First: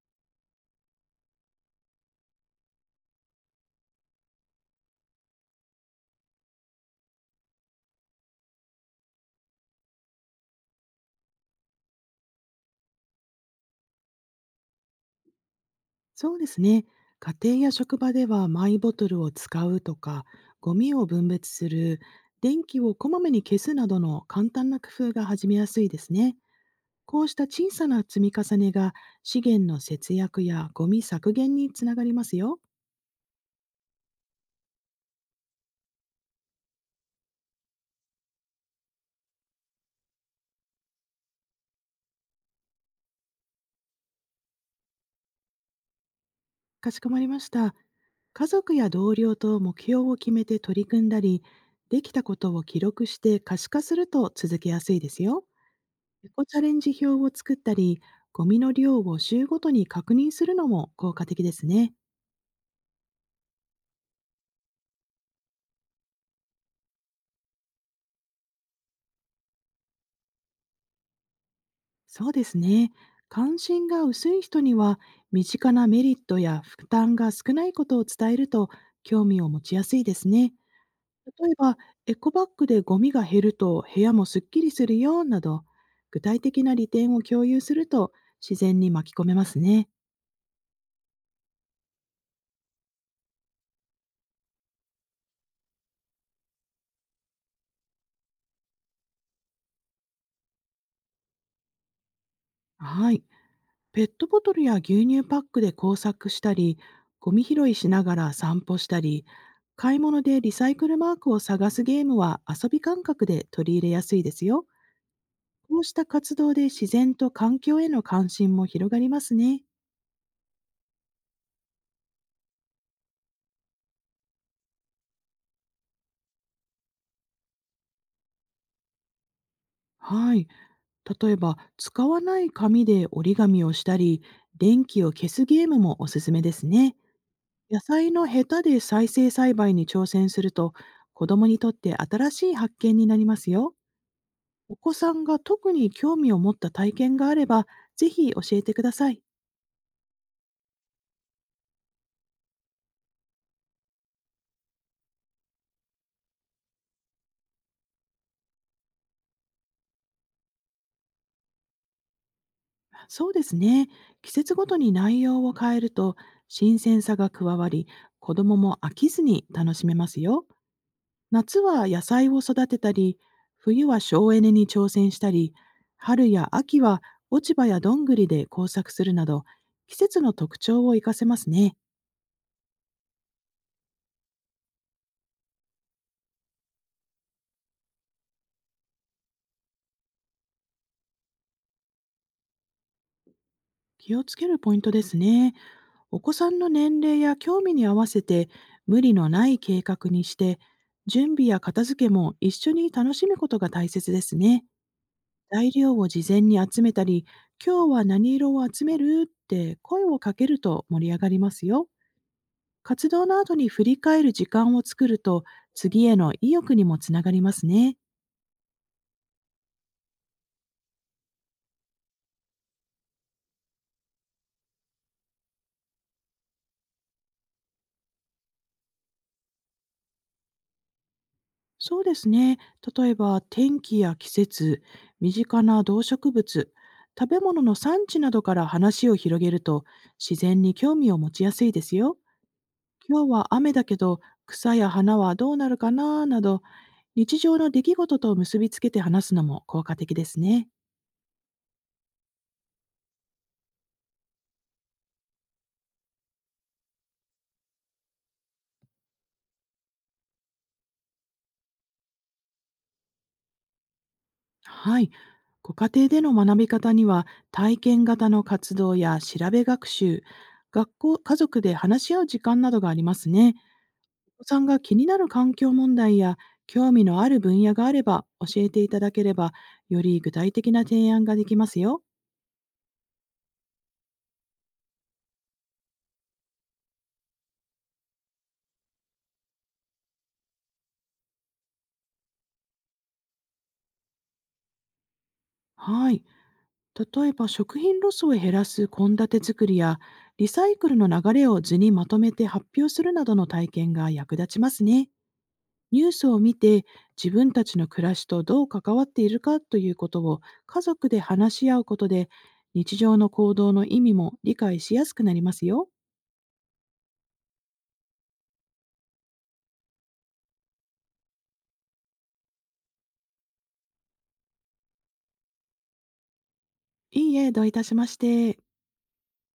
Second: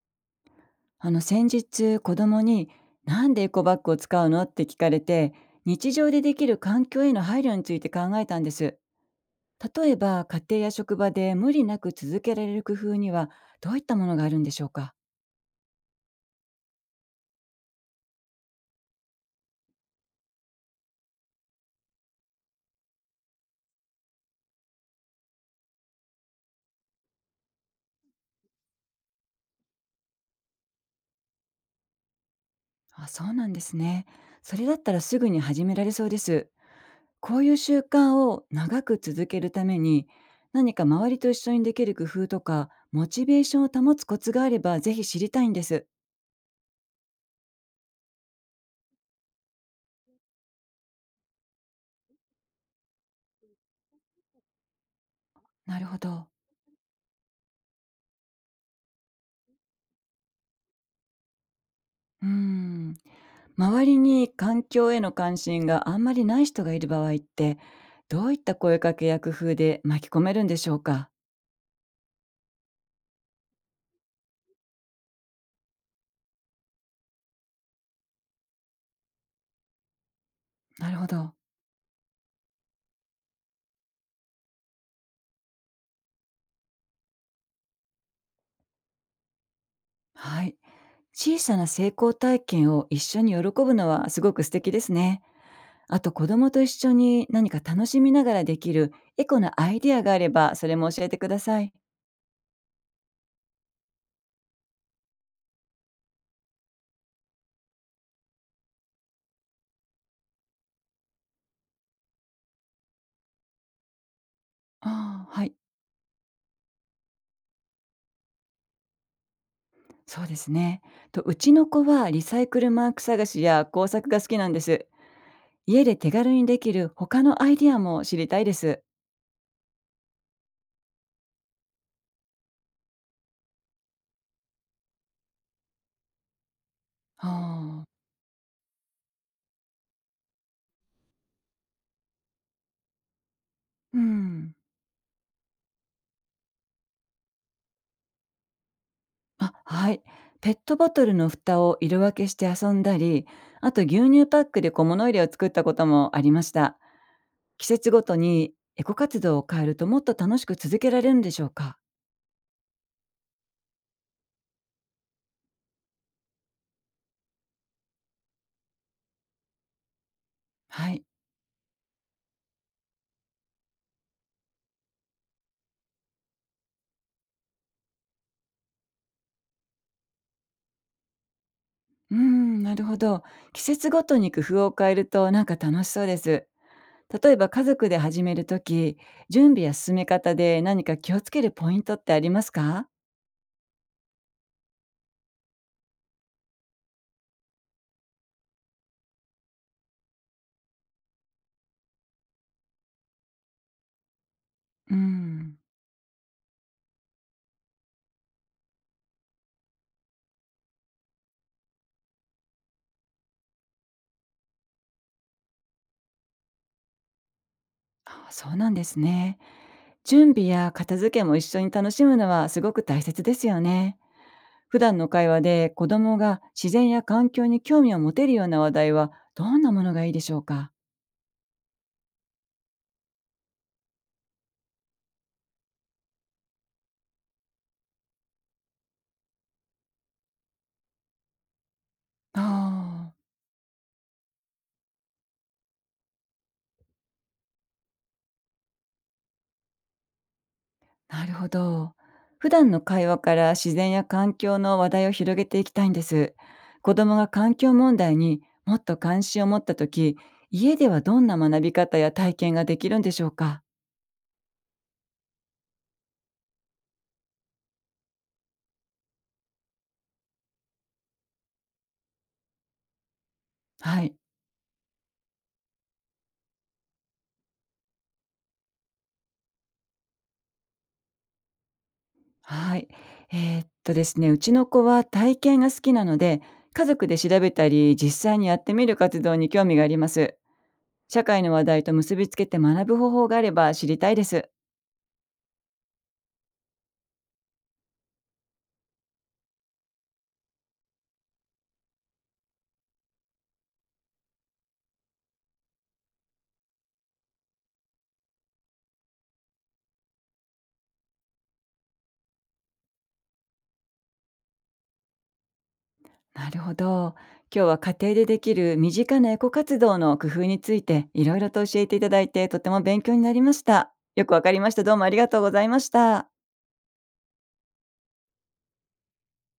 先日子供に「なんでエコバッグを使うの?」って聞かれて、日常でできる環境への配慮について考えたんです。例えば家庭や職場で無理なく続けられる工夫には、どういったものがあるんでしょうか？そうですね。家庭や職場ではマイボトルを使うとか、ゴミを分別する、電気をこまめに消すなどの簡単な工夫が始めやすいですね。こうした小さな積み重ねが資源の節約やゴミ削減につながりますよ。あ、そうなんですね。それだったらすぐに始められそうです。こういう習慣を長く続けるために、何か周りと一緒にできる工夫とか、モチベーションを保つコツがあればぜひ知りたいんです。かしこまりました。家族や同僚と目標を決めて取り組んだり、できたことを記録して可視化すると続けやすいですよ。なるほど。エコチャレンジ表を作ったり、ゴミの量を週ごとに確認するのも効果的ですね。うーん。周りに環境への関心があんまりない人がいる場合って、どういった声かけや工夫で巻き込めるんでしょうか？そうですね。関心が薄い人には、身近なメリットや負担が少ないことを伝えると、興味を持ちやすいですね。なるほど。例えば、エコバッグでゴミが減ると部屋もすっきりするよなど、具体的な利点を共有すると自然に巻き込めますね。はい。小さな成功体験を一緒に喜ぶのはすごく素敵ですね。あと、子供と一緒に何か楽しみながらできるエコなアイデアがあれば、それも教えてください。はい。ペットボトルや牛乳パックで工作したり、ゴミ拾いしながら散歩したり、買い物でリサイクルマークを探すゲームは遊び感覚で取り入れやすいですよ。ああ、はい。こうした活動で自然と環境への関心も広がりますね。そうですね。と、うちの子はリサイクルマーク探しや工作が好きなんです。家で手軽にできる他のアイディアも知りたいです。はい。例えば、使わない紙で折り紙をしたり、電気を消すゲームもおすすめですね。は野あ。菜のヘタで再生栽培に挑戦すると、子供にとって新しい発見になりますよ。うん。お子さんが特に興味を持った体験があれば、ぜひ教えてください。あ、はい。ペットボトルの蓋を色分けして遊んだり、あと牛乳パックで小物入れを作ったこともありました。季節ごとにエコ活動を変えると、もっと楽しく続けられるんでしょうか？そうですね。季節ごとに内容を変えると、新鮮さが加わり、子供も飽きずに楽しめますよ。はい。夏は野菜を育てたり、冬は省エネに挑戦したり、春や秋は落ち葉やどんぐりで工作するなど、季節の特徴を活かせますね。うーん、なるほど。季節ごとに工夫を変えると、なんか楽しそうです。例えば家族で始めるとき、準備や進め方で何か気をつけるポイントってありますか？気をつけるポイントですね。お子さんの年齢や興味に合わせて無理のない計画にして、準備や片付けも一緒に楽しむことが大切ですね。うん。材料を事前に集めたり、今日は何色を集めるって声をかけると盛り上がりますよ。活動の後に振り返る時間を作ると、次への意欲にもつながりますね。あ、そうなんですね。準備や片付けも一緒に楽しむのはすごく大切ですよね。普段の会話で子供が自然や環境に興味を持てるような話題は、どんなものがいいでしょうか？そうですね。例えば天気や季節、身近な動植物、食べ物の産地などから話を広げると、自然に興味を持ちやすいですよ。あ今日は雨だけど、草や花はどうなるかななど、日常の出来事と結びつけて話すのも効果的ですね。あ、なるほど。普段の会話から自然や環境の話題を広げていきたいんです。子供が環境問題にもっと関心を持った時、家ではどんな学び方や体験ができるんでしょうか？はい。ご家庭での学び方には、体験型の活動や調べ学習、学校、家族で話し合う時間などがありますね。はい。お子さんが気になる環境問題や興味のある分野があれば教えていただければ、より具体的な提案ができますよ。はい。ですね、うちの子は体験が好きなので、家族で調べたり、実際にやってみる活動に興味があります。社会の話題と結びつけて学ぶ方法があれば知りたいです。はい。例えば食品ロスを減らす献立作りや、リサイクルの流れを図にまとめて発表するなどの体験が役立ちますね。ニュースを見て、自分たちの暮らしとどう関わっているかということを家族で話し合うことで、日常の行動の意味も理解しやすくなりますよ。なるほど。今日は家庭でできる身近なエコ活動の工夫についていろいろと教えていただいて、とても勉強になりました。よくわかりました。どうもありがとうございました。いいえ、どういたしまして。